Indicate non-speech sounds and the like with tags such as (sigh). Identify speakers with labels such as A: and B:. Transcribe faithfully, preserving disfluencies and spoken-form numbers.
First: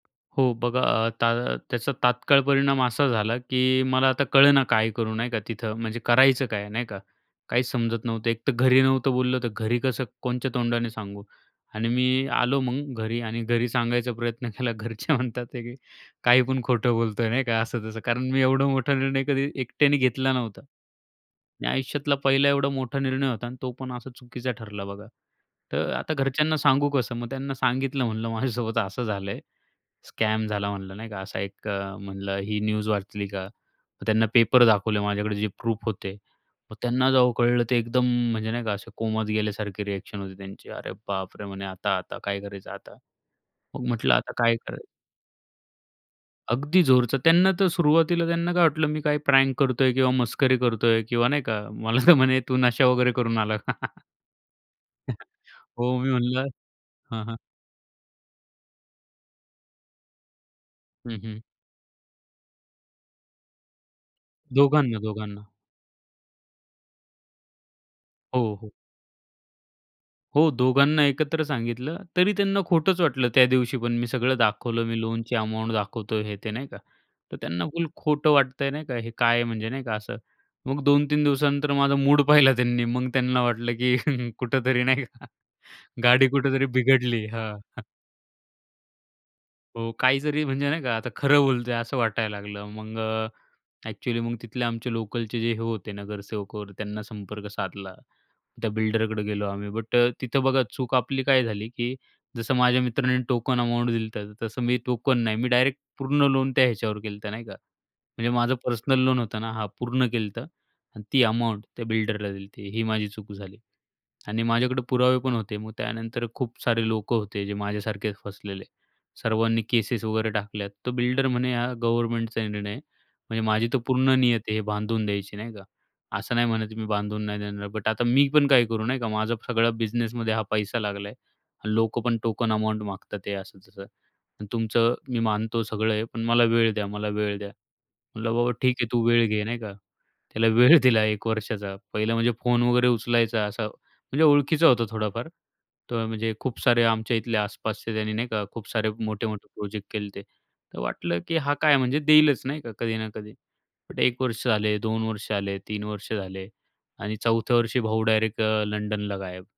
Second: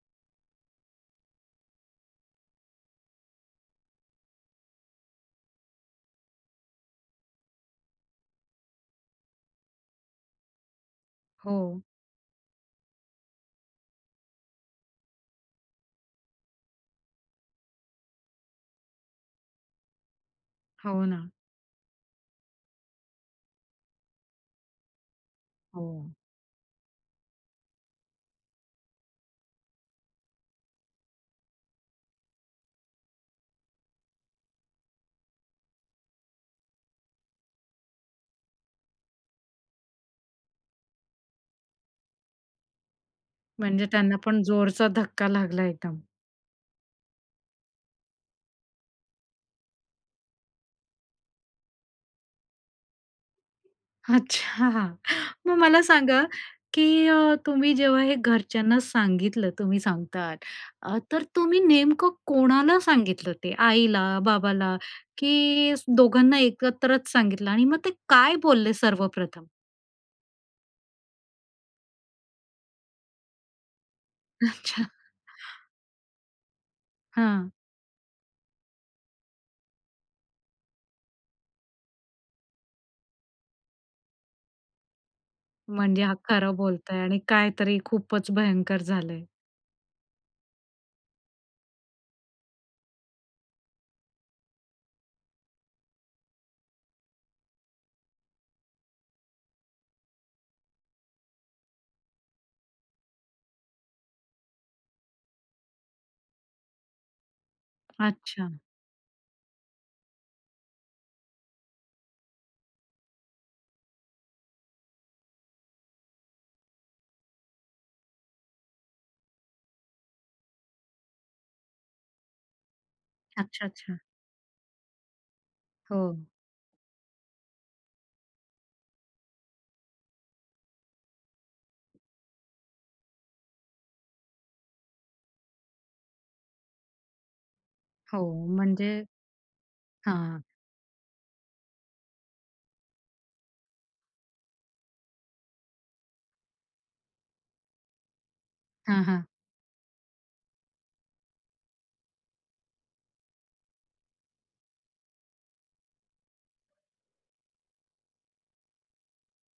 A: हो बघा, आता त्याचा तात्काळ परिणाम असा झाला, की मला आता कळेना काय करू नाही का तिथं, म्हणजे करायचं काय नाही का? काहीच समजत नव्हतं. एक तर घरी नव्हतं बोललं, तर घरी कसं कोणच्या तोंडाने सांगू.
B: हो.
A: आणि मी आलो मग घरी आणि घरी सांगायचा प्रयत्न केला. घरचे म्हणतात की काही पण खोटं बोलतोय नाही का, असं तसं. कारण मी एवढा मोठा निर्णय कधी एकट्याने घेतला नव्हता.
B: हो ना.
A: आणि आयुष्यातला पहिला एवढा मोठा निर्णय होता आणि तो पण असा चुकीचा ठरला बघा. तर
B: हो.
A: आता घरच्यांना सांगू कसं? मग त्यांना सांगितलं, म्हणलं माझ्यासोबत असं झालंय. स्कॅम झाला म्हणलं नाही का. असा एक अ, म्हणलं ही न्यूज वाचली का? त्यांना पेपर दाखवले, माझ्याकडे जे प्रूफ होते. मग त्यांना जेव्हा कळलं ते एकदम म्हणजे नाही का, असे कोमात गेल्यासारखे रिएक्शन होते त्यांची. अरे बापरे! म्हणे आता आता काय करायचं आता?
B: म्हणजे
A: मग म्हटलं,
B: त्यांना
A: आता
B: पण
A: काय करायचं?
B: जोरचा धक्का लागला एकदम.
A: अगदी जोरचा. त्यांना तर सुरुवातीला त्यांना काय वाटलं, मी काय प्रँक करतोय किंवा मस्करी करतोय किंवा नाही का. मला तर म्हणे, "तू नशा वगैरे करून आला का?" (chuckles)
B: अच्छा, मग
A: (chuckles)
B: मला
A: हो, मी
B: सांगा
A: म्हणलं
B: की
A: हां,
B: अ,
A: हां.
B: तुम्ही जेव्हा हे घरच्यांना सांगितलं तुम्ही सांगता अ,
A: हं,
B: तर
A: हं.
B: तुम्ही नेमकं कोणाला सांगितलं? ते आईला, बाबाला
A: दोघांना, दोघांना.
B: की दोघांना एकत्रच सांगितलं? आणि मग ते काय
A: हो, हो.
B: बोलले सर्वप्रथम?
A: हो, दोघांना एकत्र सांगितलं तरी त्यांना खोटंच वाटलं त्या दिवशी, पण मी सगळं दाखवलं.
B: अच्छा.
A: मी लोनची अमाउंट दाखवतोय हे ते नाही का. तर
B: हां.
A: त्यांना फुल खोटं वाटतंय नाही का, हे काय आहे म्हणजे नाही का असं. मग दोन तीन दिवसानंतर माझा मूड पाहिला त्यांनी. मग त्यांना वाटलं, की (chuckles) कुठेतरी नाही का
B: म्हणजे हा
A: गाडी
B: खरं
A: कुठेतरी
B: बोलताय आणि
A: बिघडली.
B: काहीतरी
A: हां.
B: खूपच भयंकर झालंय.
A: हो, काही जरी म्हणजे नाही का, आता खरं बोलतो आहे असं वाटायला लागलं. मग अ, एक्चुअली मग तिथले आमचे लोकलचे जे हे होते नगरसेवकवर त्यांना संपर्क साधला. त्या बिल्डरकडे गेलो आम्ही. बट अ, तिथं बघा चूक आपली काय झाली, की जसं माझ्या मित्रांनी टोकन अमाउंट दिली, तर तसं मी टोकन नाही, मी डायरेक्ट पूर्ण लोन त्या ह्याच्यावर केलं तर नाही का. म्हणजे
B: अच्छा.
A: माझं पर्सनल लोन होतं ना हां, पूर्ण केलं तर आणि ती अमाउंट त्या बिल्डरला दिली. ते ही माझी चूक झाली आणि माझ्याकडे पुरावे पण होते. मग त्यानंतर खूप सारे लोकं होते जे माझ्यासारखे फसलेले. सर्वांनी केसेस वगैरे टाकल्या, तर बिल्डर म्हणे हा गव्हर्नमेंटचा निर्णय आहे. म्हणजे
B: अच्छा,
A: माझी तर
B: अच्छा.
A: पूर्ण नियत आहे हे बांधून द्यायची नाही का?
B: हो.
A: असं नाही म्हणत मी बांधून नाही देणार, बट आता मी पण काही करू नाही का, माझं सगळं बिझनेसमध्ये हा पैसा लागला आहे. लोकं पण टोकन अमाउंट मागत आहे. असं तसं, तुमचं मी मानतो सगळं आहे, पण मला वेळ द्या, मला वेळ द्या.
B: हो,
A: म्हटलं बाबा ठीक आहे,
B: म्हणजे
A: तू वेळ घे नाही का.
B: हां.
A: त्याला वेळ दिला एक वर्षाचा. पहिलं म्हणजे फोन वगैरे उचलायचा. असा म्हणजे ओळखीचं होतं थोडाफार, तर म्हणजे खूप सारे आमच्या इथले आसपासचे त्यांनी नाही का, खूप सारे
B: हां, हां.
A: मोठे-मोठे प्रोजेक्ट केलेते. तर वाटलं की हा काय म्हणजे देईलच नाही का कधी ना कधी, पण एक वर्ष झाले, दोन वर्ष झाले, तीन वर्ष झाले आणि चौथ्या वर्षी भाऊ डायरेक्ट अ, लंडनला गायब.